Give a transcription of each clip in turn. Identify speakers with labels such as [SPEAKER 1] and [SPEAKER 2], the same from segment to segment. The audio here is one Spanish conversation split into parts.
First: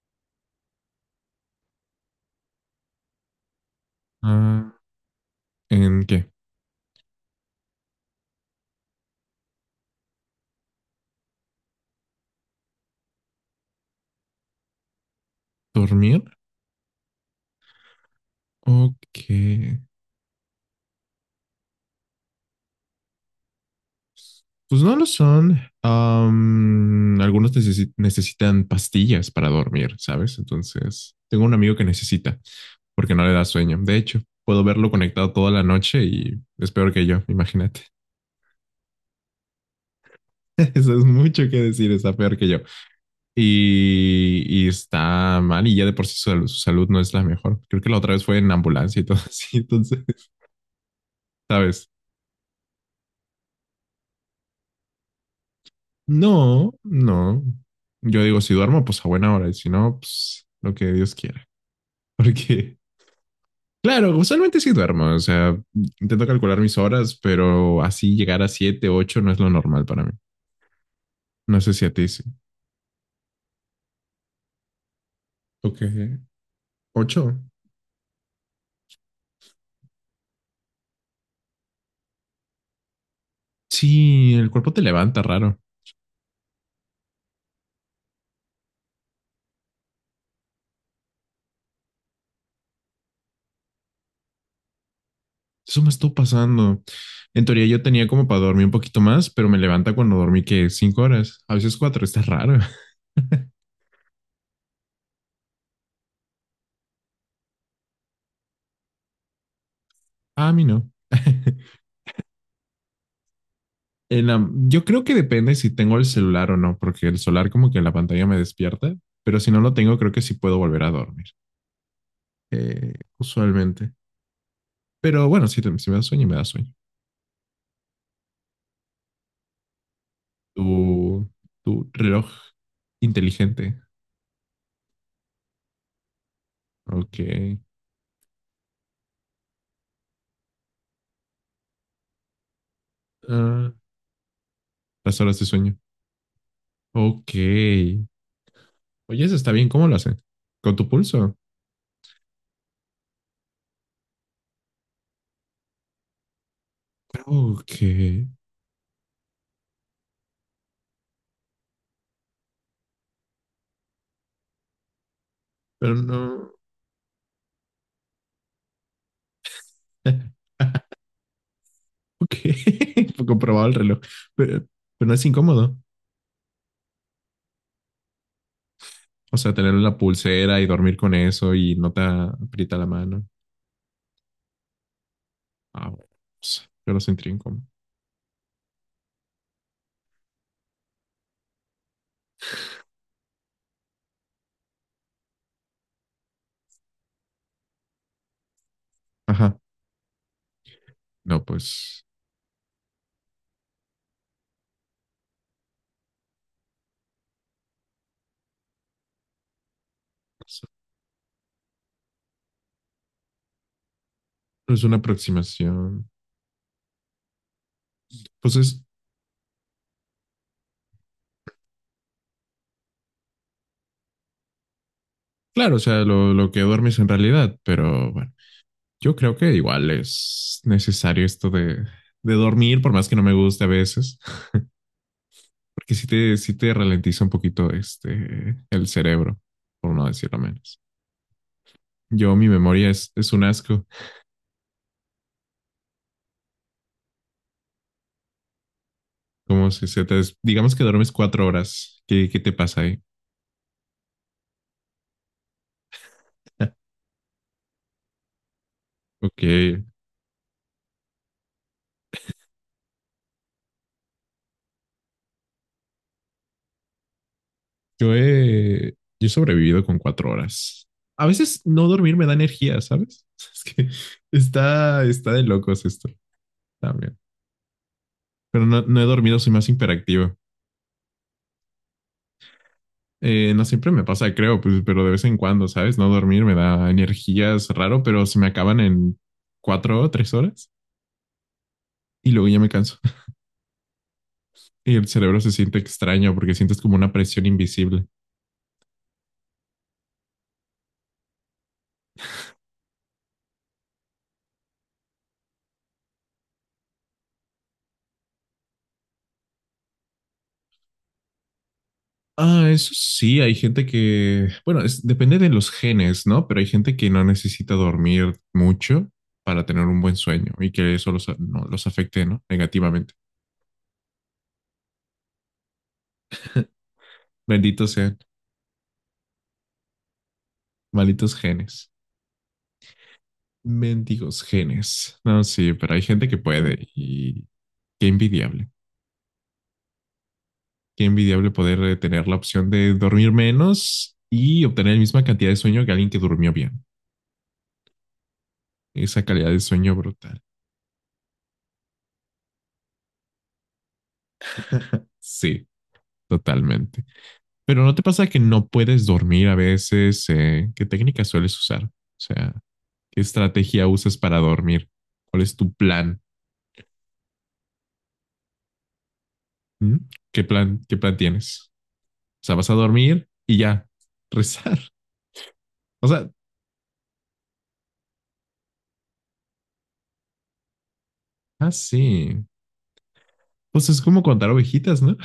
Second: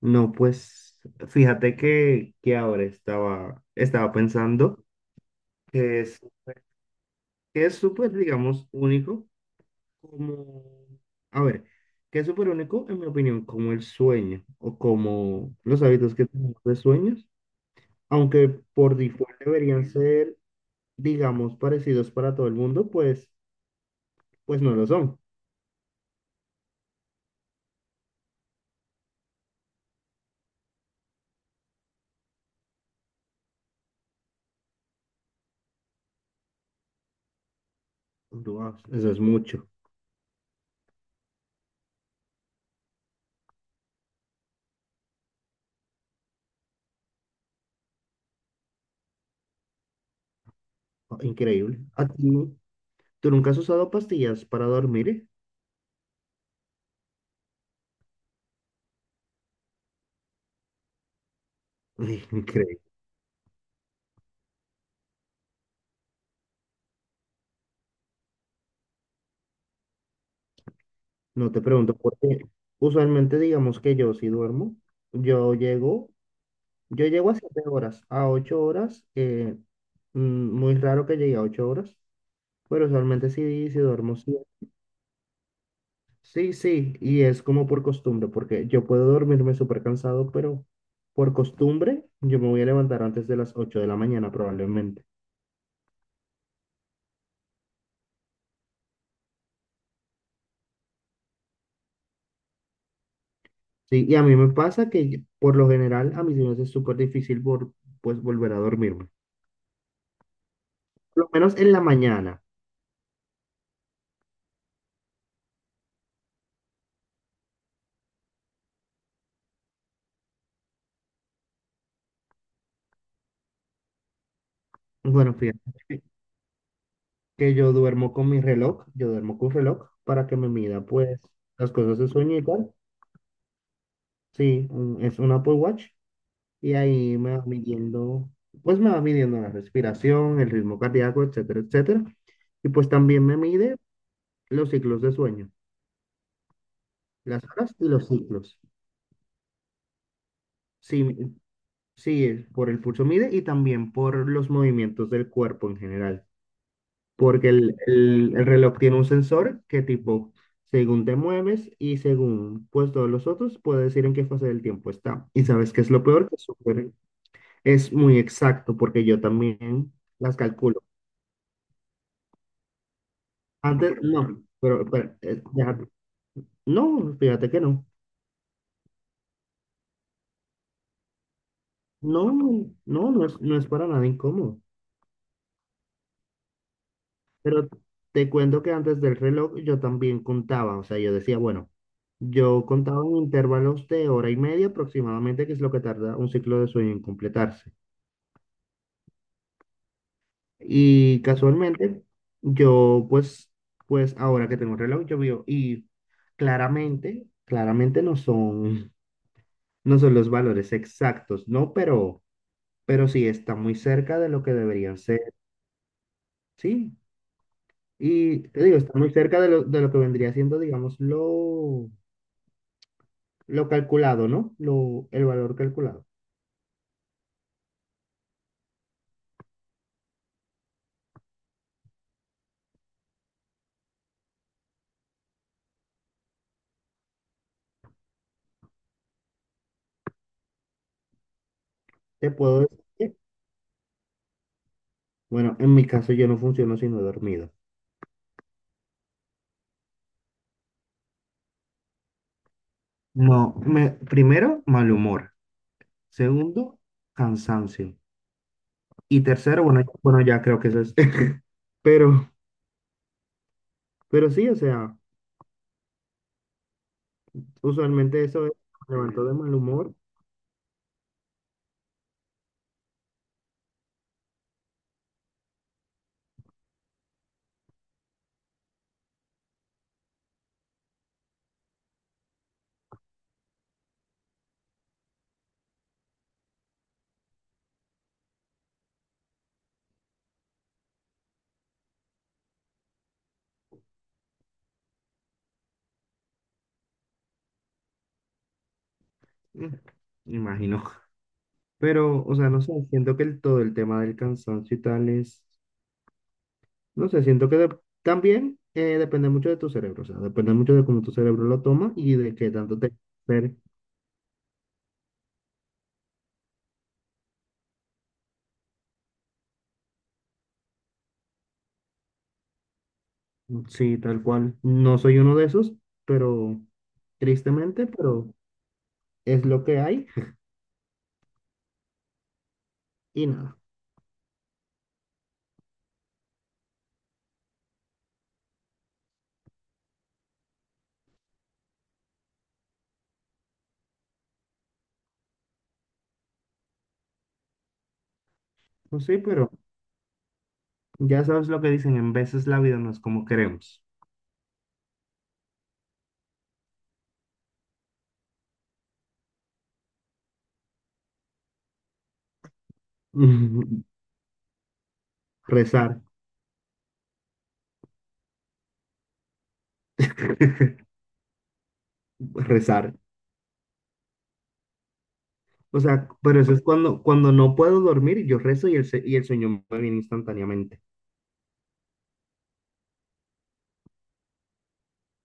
[SPEAKER 1] No, pues fíjate que ahora estaba
[SPEAKER 2] Ah,
[SPEAKER 1] pensando que
[SPEAKER 2] ¿en
[SPEAKER 1] es,
[SPEAKER 2] qué?
[SPEAKER 1] que es súper, digamos, único, como, a ver, que es súper único, en mi opinión, como el sueño o como los hábitos
[SPEAKER 2] ¿Dormir?
[SPEAKER 1] que tenemos de sueños, aunque por
[SPEAKER 2] Ok.
[SPEAKER 1] default deberían ser, digamos, parecidos para todo el mundo, pues no
[SPEAKER 2] Pues
[SPEAKER 1] lo
[SPEAKER 2] no lo
[SPEAKER 1] son.
[SPEAKER 2] son. Algunos necesitan pastillas para dormir, ¿sabes? Entonces, tengo un amigo que necesita porque no le da sueño. De hecho, puedo verlo conectado toda la noche y es peor que yo, imagínate.
[SPEAKER 1] Wow, eso es mucho,
[SPEAKER 2] Eso es mucho que decir, está peor que yo. Y está mal y ya de por sí su salud no es la mejor. Creo que la otra vez fue en ambulancia y todo así. Entonces,
[SPEAKER 1] increíble.
[SPEAKER 2] ¿sabes?
[SPEAKER 1] ¿A ti, tú nunca has usado pastillas para dormir?
[SPEAKER 2] No, no. Yo digo, si duermo, pues a buena hora, y si no, pues lo que Dios quiera. Porque,
[SPEAKER 1] Increíble.
[SPEAKER 2] claro, usualmente sí duermo, o sea, intento calcular mis horas, pero así llegar a siete, ocho no es lo normal para mí.
[SPEAKER 1] No
[SPEAKER 2] No
[SPEAKER 1] te
[SPEAKER 2] sé si a
[SPEAKER 1] pregunto,
[SPEAKER 2] ti sí.
[SPEAKER 1] porque usualmente digamos que yo si duermo, yo
[SPEAKER 2] Ok.
[SPEAKER 1] llego, yo llego a
[SPEAKER 2] ¿Ocho?
[SPEAKER 1] 7 horas, a 8 horas, muy raro que llegue a 8 horas, pero usualmente sí, si duermo
[SPEAKER 2] Sí,
[SPEAKER 1] sí.
[SPEAKER 2] el cuerpo te levanta raro.
[SPEAKER 1] Sí, sí, y es como por costumbre, porque yo puedo dormirme súper cansado, pero por costumbre yo me voy a levantar antes de las 8 de la mañana probablemente.
[SPEAKER 2] Eso me estuvo pasando. En teoría yo tenía como para dormir un poquito más, pero me levanta cuando dormí que cinco horas, a veces cuatro, está raro.
[SPEAKER 1] Sí, y a mí me pasa que por lo general a mí se me hace súper difícil por, pues volver a dormirme,
[SPEAKER 2] A mí no.
[SPEAKER 1] por lo menos en la mañana.
[SPEAKER 2] En yo creo que depende si tengo el celular o no, porque el celular como que la pantalla me despierta, pero si no lo tengo, creo que sí puedo volver a dormir, usualmente. Pero
[SPEAKER 1] Bueno,
[SPEAKER 2] bueno, si me
[SPEAKER 1] fíjate
[SPEAKER 2] da sueño, me da sueño.
[SPEAKER 1] que yo duermo con mi reloj, yo duermo con reloj para que me mida pues
[SPEAKER 2] Tu,
[SPEAKER 1] las
[SPEAKER 2] tu
[SPEAKER 1] cosas de
[SPEAKER 2] reloj
[SPEAKER 1] sueño y tal.
[SPEAKER 2] inteligente.
[SPEAKER 1] Sí, es un Apple Watch y ahí
[SPEAKER 2] Ok.
[SPEAKER 1] me va midiendo, pues me va midiendo la respiración, el ritmo cardíaco, etcétera, etcétera. Y pues también me
[SPEAKER 2] Ah,
[SPEAKER 1] mide los ciclos de
[SPEAKER 2] las horas de
[SPEAKER 1] sueño,
[SPEAKER 2] sueño. Ok.
[SPEAKER 1] las horas y los ciclos.
[SPEAKER 2] Oye, eso está bien. ¿Cómo lo hacen? ¿Con tu
[SPEAKER 1] Sí,
[SPEAKER 2] pulso?
[SPEAKER 1] sí, por el pulso mide y también por los movimientos del cuerpo en general, porque el, el-
[SPEAKER 2] Ok.
[SPEAKER 1] el reloj tiene un sensor que tipo, según te mueves y según pues todos los otros, puede decir en qué fase del tiempo está. Y sabes qué es
[SPEAKER 2] Pero
[SPEAKER 1] lo peor, que
[SPEAKER 2] no.
[SPEAKER 1] es muy exacto, porque yo también las calculo.
[SPEAKER 2] Ok. Comprobado el
[SPEAKER 1] Antes
[SPEAKER 2] reloj.
[SPEAKER 1] no,
[SPEAKER 2] Pero, pero no es incómodo.
[SPEAKER 1] déjate. No, fíjate que no.
[SPEAKER 2] O sea, tener una pulsera y dormir con eso y no te
[SPEAKER 1] No, no,
[SPEAKER 2] aprieta la
[SPEAKER 1] no,
[SPEAKER 2] mano.
[SPEAKER 1] no es para nada incómodo.
[SPEAKER 2] Ah, bueno, pues, yo lo sentiría incómodo.
[SPEAKER 1] Pero te cuento que antes del reloj yo también contaba, o sea, yo decía, bueno, yo contaba en intervalos de hora y media aproximadamente, que es lo que tarda un ciclo de sueño en completarse.
[SPEAKER 2] Ajá.
[SPEAKER 1] Y
[SPEAKER 2] No,
[SPEAKER 1] casualmente,
[SPEAKER 2] pues
[SPEAKER 1] yo pues ahora que tengo un reloj, yo veo, y claramente, claramente no son, no son los
[SPEAKER 2] es
[SPEAKER 1] valores exactos, ¿no? Pero sí está muy cerca de lo que
[SPEAKER 2] es una
[SPEAKER 1] deberían ser,
[SPEAKER 2] aproximación.
[SPEAKER 1] ¿sí? Y
[SPEAKER 2] Pues
[SPEAKER 1] te digo,
[SPEAKER 2] es,
[SPEAKER 1] está muy cerca de lo, que vendría siendo, digamos lo calculado, ¿no? El valor
[SPEAKER 2] claro, o sea,
[SPEAKER 1] calculado.
[SPEAKER 2] lo que duermes en realidad, pero bueno, yo creo que igual es necesario esto de dormir, por más que no me guste a veces, porque sí te ralentiza un poquito este, el cerebro, por no decirlo menos.
[SPEAKER 1] Te
[SPEAKER 2] Yo, mi
[SPEAKER 1] puedo decir
[SPEAKER 2] memoria es,
[SPEAKER 1] que,
[SPEAKER 2] es un asco.
[SPEAKER 1] bueno, en mi caso yo no funciono sino dormido.
[SPEAKER 2] Como si se digamos que duermes cuatro horas. ¿Qué te pasa ahí?
[SPEAKER 1] No, primero, mal humor. Segundo, cansancio. Y tercero,
[SPEAKER 2] Ok.
[SPEAKER 1] bueno, bueno, ya creo que eso es. Pero, pero sí, o sea,
[SPEAKER 2] Yo
[SPEAKER 1] usualmente eso es,
[SPEAKER 2] he,
[SPEAKER 1] me levanto
[SPEAKER 2] yo he
[SPEAKER 1] de mal
[SPEAKER 2] sobrevivido
[SPEAKER 1] humor.
[SPEAKER 2] con cuatro horas. A veces no dormir me da energía, ¿sabes? Es que está, está de locos esto también. Pero no, no he dormido, soy más hiperactivo. No siempre me pasa, creo, pues, pero de vez en cuando, ¿sabes? No dormir me da energías raro, pero se me acaban en cuatro o tres horas y luego ya me canso. Y el cerebro se siente extraño porque sientes como una presión invisible.
[SPEAKER 1] mm, me imagino. Pero, o sea, no sé, siento que el, todo el tema del cansancio y tal es. No sé, siento que también depende mucho de tu cerebro, o sea, depende mucho de cómo tu cerebro lo toma y de qué
[SPEAKER 2] Ah,
[SPEAKER 1] tanto
[SPEAKER 2] eso
[SPEAKER 1] te...
[SPEAKER 2] sí,
[SPEAKER 1] Pero,
[SPEAKER 2] hay gente que, bueno, depende de los genes, ¿no? Pero hay gente que no necesita dormir mucho para tener un buen sueño y que eso los, no, los afecte, ¿no? Negativamente.
[SPEAKER 1] sí, tal cual. No soy uno de esos, pero tristemente,
[SPEAKER 2] Benditos sean,
[SPEAKER 1] pero es lo que hay
[SPEAKER 2] malditos genes.
[SPEAKER 1] y nada.
[SPEAKER 2] Mendigos genes. No, sí, pero hay gente que puede y qué envidiable. Qué envidiable poder tener la opción de dormir menos y obtener la misma cantidad de sueño que alguien que durmió bien.
[SPEAKER 1] Pues sí,
[SPEAKER 2] Esa calidad
[SPEAKER 1] pero
[SPEAKER 2] de sueño brutal.
[SPEAKER 1] ya sabes lo que dicen, en veces la vida no es como queremos.
[SPEAKER 2] Sí, totalmente. Pero ¿no te pasa que no puedes dormir a veces? ¿eh? ¿Qué técnica sueles usar? O sea, ¿qué estrategia usas para dormir? ¿Cuál es tu
[SPEAKER 1] Rezar,
[SPEAKER 2] plan? ¿Mm? ¿Qué plan, qué plan tienes? O sea, vas a
[SPEAKER 1] rezar.
[SPEAKER 2] dormir y ya, rezar.
[SPEAKER 1] O
[SPEAKER 2] O
[SPEAKER 1] sea,
[SPEAKER 2] sea,
[SPEAKER 1] pero eso es cuando, cuando no puedo dormir, yo rezo y y el sueño me viene instantáneamente.
[SPEAKER 2] ah, sí. Pues es como contar ovejitas, ¿no?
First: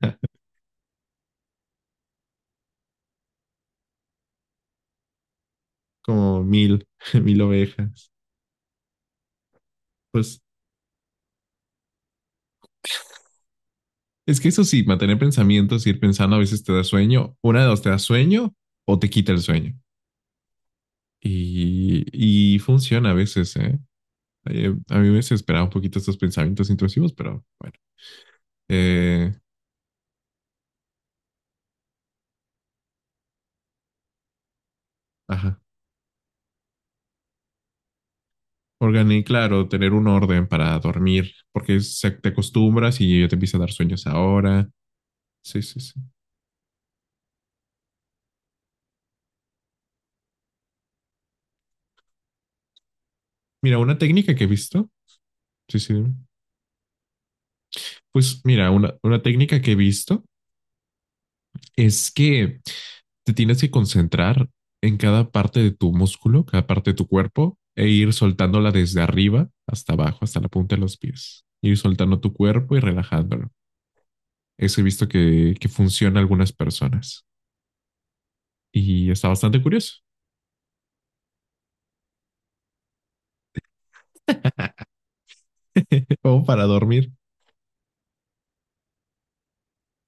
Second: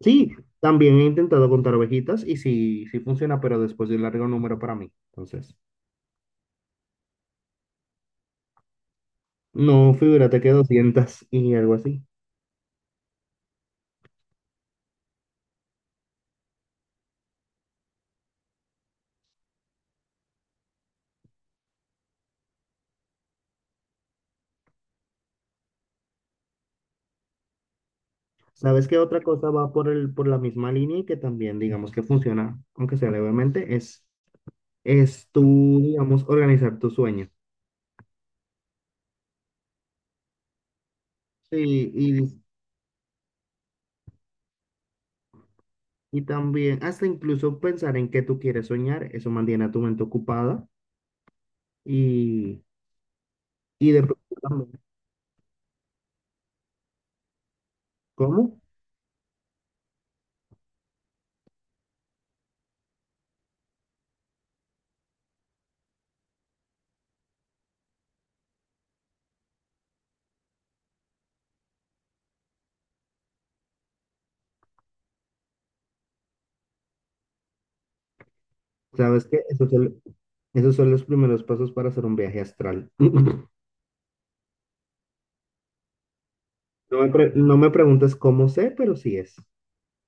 [SPEAKER 1] Sí, también he intentado contar ovejitas y sí, sí funciona, pero después de un largo número para mí. Entonces,
[SPEAKER 2] Como mil, mil ovejas.
[SPEAKER 1] no,
[SPEAKER 2] Pues
[SPEAKER 1] figúrate que 200 y algo así.
[SPEAKER 2] es que eso sí, mantener pensamientos, ir pensando, a veces te da sueño. Una de dos, te da sueño o te quita el sueño. Y funciona a veces, ¿eh? A mí me desesperaba un poquito estos pensamientos intrusivos, pero bueno.
[SPEAKER 1] ¿Sabes qué otra
[SPEAKER 2] Eh,
[SPEAKER 1] cosa va por el, por la misma línea y que también digamos que funciona, aunque sea levemente, es
[SPEAKER 2] ajá.
[SPEAKER 1] tú, digamos, organizar tu sueño?
[SPEAKER 2] Claro, tener un orden para dormir, porque
[SPEAKER 1] Sí,
[SPEAKER 2] te
[SPEAKER 1] y,
[SPEAKER 2] acostumbras y ya te empieza a dar sueños ahora. Sí, sí, sí.
[SPEAKER 1] y también hasta incluso pensar en qué tú quieres soñar, eso mantiene a tu mente ocupada y,
[SPEAKER 2] Mira,
[SPEAKER 1] y
[SPEAKER 2] una
[SPEAKER 1] de
[SPEAKER 2] técnica
[SPEAKER 1] pronto
[SPEAKER 2] que he
[SPEAKER 1] también,
[SPEAKER 2] visto. Sí, sí. Pues
[SPEAKER 1] ¿cómo?
[SPEAKER 2] mira, una técnica que he visto es que te tienes que concentrar en cada parte de tu músculo, cada parte de tu cuerpo, e ir soltándola desde arriba hasta abajo, hasta la punta de los pies. Ir soltando tu cuerpo y relajándolo. Eso he visto que funciona a algunas personas y
[SPEAKER 1] ¿Sabes
[SPEAKER 2] está
[SPEAKER 1] qué?
[SPEAKER 2] bastante
[SPEAKER 1] Eso es
[SPEAKER 2] curioso.
[SPEAKER 1] Esos son los primeros pasos para hacer un viaje astral.
[SPEAKER 2] Como para dormir.
[SPEAKER 1] No me preguntes cómo sé, pero sí es.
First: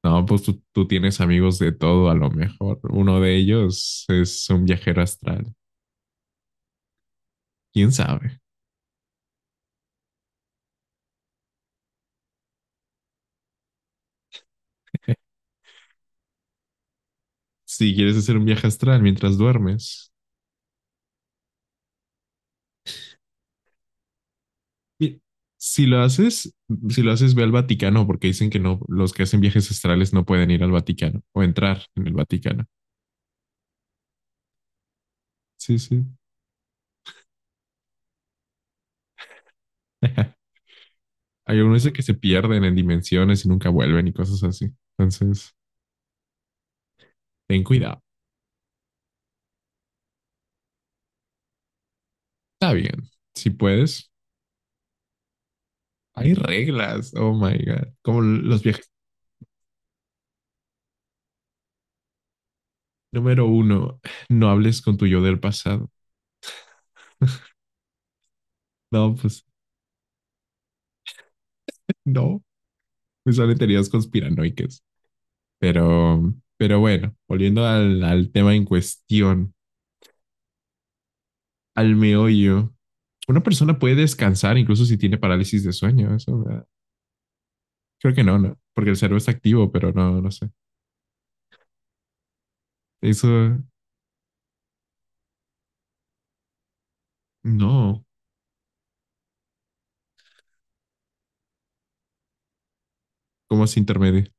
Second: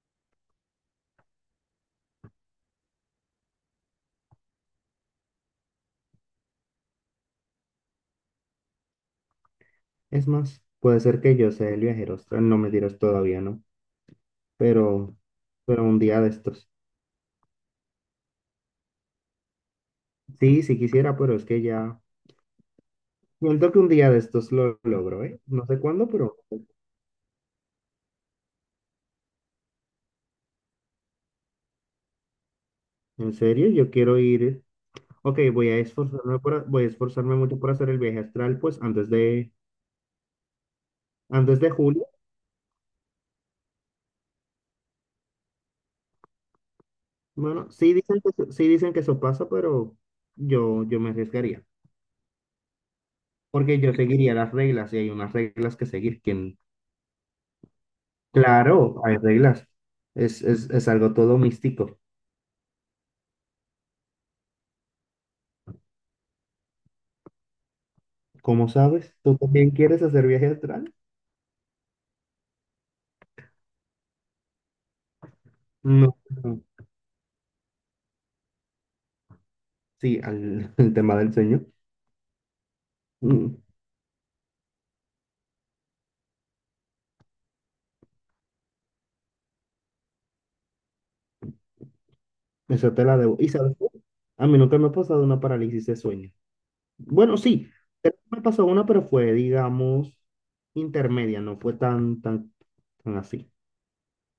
[SPEAKER 2] No, pues tú tienes amigos de todo, a lo mejor. Uno de ellos es un viajero astral. ¿Quién sabe?
[SPEAKER 1] Es más, puede ser que yo sea el viajero astral, no me dirás todavía, ¿no? Pero, pero un día de estos.
[SPEAKER 2] Si quieres hacer un viaje astral mientras duermes.
[SPEAKER 1] Sí, sí quisiera, pero es que ya. Siento que un día de estos lo
[SPEAKER 2] Y
[SPEAKER 1] logro, ¿eh? No sé
[SPEAKER 2] si lo
[SPEAKER 1] cuándo, pero
[SPEAKER 2] haces, si lo haces, ve al Vaticano, porque dicen que no, los que hacen viajes astrales no pueden ir al Vaticano o entrar en el Vaticano.
[SPEAKER 1] en serio, yo quiero ir. Ok, voy a
[SPEAKER 2] Sí, sí.
[SPEAKER 1] esforzarme por, voy a esforzarme mucho por hacer el viaje astral, pues antes de,
[SPEAKER 2] Hay
[SPEAKER 1] antes de
[SPEAKER 2] algunos que
[SPEAKER 1] julio.
[SPEAKER 2] se pierden en dimensiones y nunca vuelven y cosas así. Entonces, ten
[SPEAKER 1] Bueno, sí
[SPEAKER 2] cuidado.
[SPEAKER 1] dicen que, sí dicen que eso pasa, pero yo me arriesgaría.
[SPEAKER 2] Está bien, si
[SPEAKER 1] Porque yo
[SPEAKER 2] puedes.
[SPEAKER 1] seguiría las reglas y hay unas reglas que seguir.
[SPEAKER 2] Hay reglas, oh my God. Como los viajes.
[SPEAKER 1] Claro, hay reglas. Es algo todo místico.
[SPEAKER 2] Número uno, no hables con tu yo del pasado.
[SPEAKER 1] Como
[SPEAKER 2] No,
[SPEAKER 1] sabes? ¿Tú
[SPEAKER 2] pues
[SPEAKER 1] también quieres hacer viaje astral?
[SPEAKER 2] no, me salen teorías conspiranoicas.
[SPEAKER 1] No, no.
[SPEAKER 2] Pero bueno, volviendo al tema en cuestión,
[SPEAKER 1] Sí, al, el tema del sueño.
[SPEAKER 2] al meollo. Una
[SPEAKER 1] Mm,
[SPEAKER 2] persona puede descansar incluso si tiene parálisis de sueño. Eso, ¿verdad? Creo que no, no, porque el cerebro está activo, pero no, no sé.
[SPEAKER 1] eso te la debo. ¿Y
[SPEAKER 2] Eso,
[SPEAKER 1] sabes qué? A mí nunca me ha pasado una parálisis de sueño. Bueno, sí,
[SPEAKER 2] no,
[SPEAKER 1] creo me pasó una, pero fue, digamos, intermedia, no fue tan, tan, tan así.
[SPEAKER 2] como se intermedia.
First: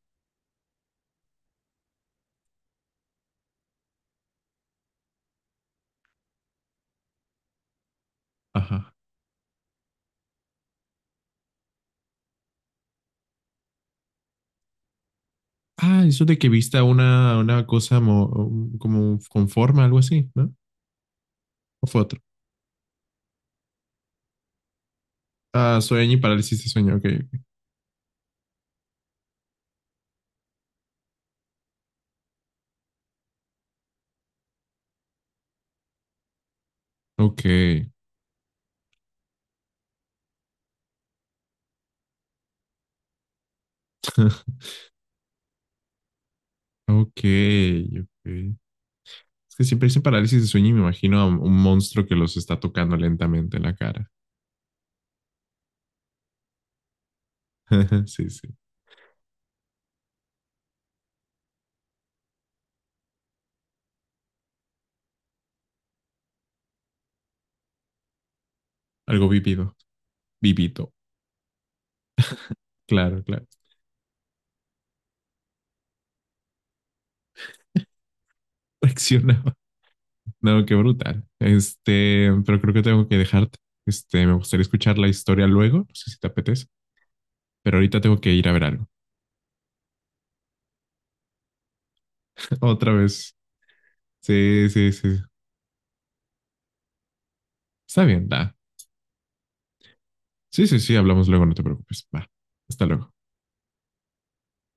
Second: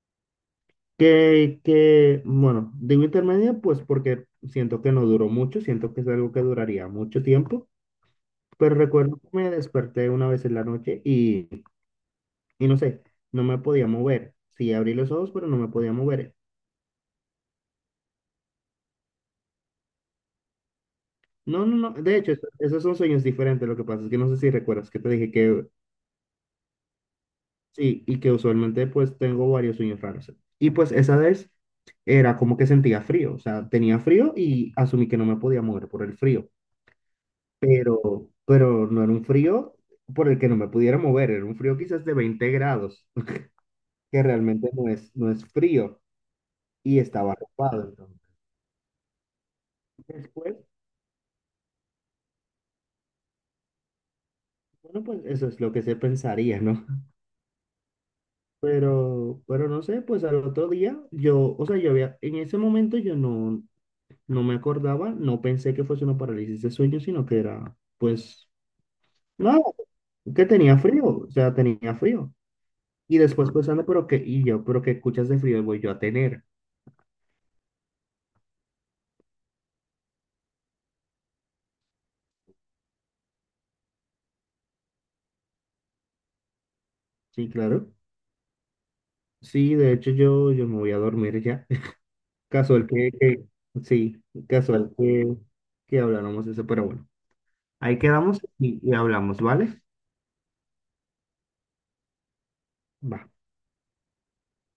[SPEAKER 1] Que, bueno, digo intermedia, pues porque siento que no duró mucho, siento que es algo que duraría mucho tiempo, pero
[SPEAKER 2] Ajá.
[SPEAKER 1] recuerdo que me desperté una vez en la noche y no sé, no me podía mover. Sí, abrí los ojos, pero no me podía
[SPEAKER 2] Ah, eso
[SPEAKER 1] mover.
[SPEAKER 2] de que vista una cosa como con forma, algo así, ¿no?
[SPEAKER 1] No, no,
[SPEAKER 2] ¿O
[SPEAKER 1] no,
[SPEAKER 2] fue
[SPEAKER 1] de
[SPEAKER 2] otro?
[SPEAKER 1] hecho, esos son sueños diferentes. Lo que pasa es que no sé si recuerdas que te dije que
[SPEAKER 2] Ah, sueño y parálisis de sueño, ok.
[SPEAKER 1] sí, y que usualmente pues tengo varios sueños raros. Y pues esa vez era como que sentía frío, o sea, tenía frío y asumí que no me podía mover por el frío.
[SPEAKER 2] Ok,
[SPEAKER 1] Pero no era un frío por el que no me pudiera mover, era un frío quizás de 20 grados, que realmente no es frío, y
[SPEAKER 2] ok,
[SPEAKER 1] estaba arropado. Entonces,
[SPEAKER 2] ok. Es que siempre dicen parálisis de
[SPEAKER 1] después,
[SPEAKER 2] sueño y me imagino a un monstruo que los está tocando lentamente en la cara.
[SPEAKER 1] bueno, pues eso es lo que se pensaría, ¿no?
[SPEAKER 2] Sí, sí.
[SPEAKER 1] Pero no sé, pues al otro día yo, o sea, yo había, en ese momento yo no, no me acordaba, no pensé que fuese una parálisis de sueño, sino que era, pues,
[SPEAKER 2] Algo
[SPEAKER 1] nada,
[SPEAKER 2] vivido,
[SPEAKER 1] que tenía
[SPEAKER 2] vivito.
[SPEAKER 1] frío, o sea, tenía frío. Y
[SPEAKER 2] Claro, claro.
[SPEAKER 1] después pensando, pero qué, y yo, pero qué escuchas de frío voy yo a tener.
[SPEAKER 2] Reaccionaba. No, qué brutal. Este, pero creo que tengo que dejarte. Este, me gustaría escuchar la historia luego. No sé si te apetece,
[SPEAKER 1] Sí,
[SPEAKER 2] pero
[SPEAKER 1] claro.
[SPEAKER 2] ahorita tengo que ir a ver algo.
[SPEAKER 1] Sí, de hecho yo, yo me voy a dormir ya. Casual
[SPEAKER 2] Otra vez.
[SPEAKER 1] sí,
[SPEAKER 2] Sí, sí,
[SPEAKER 1] casual
[SPEAKER 2] sí.
[SPEAKER 1] que habláramos de eso, pero bueno. Ahí
[SPEAKER 2] Está bien,
[SPEAKER 1] quedamos
[SPEAKER 2] da.
[SPEAKER 1] y hablamos, ¿vale?
[SPEAKER 2] Sí, sí, sí, hablamos luego, no te preocupes. Va. Hasta luego.
[SPEAKER 1] Va.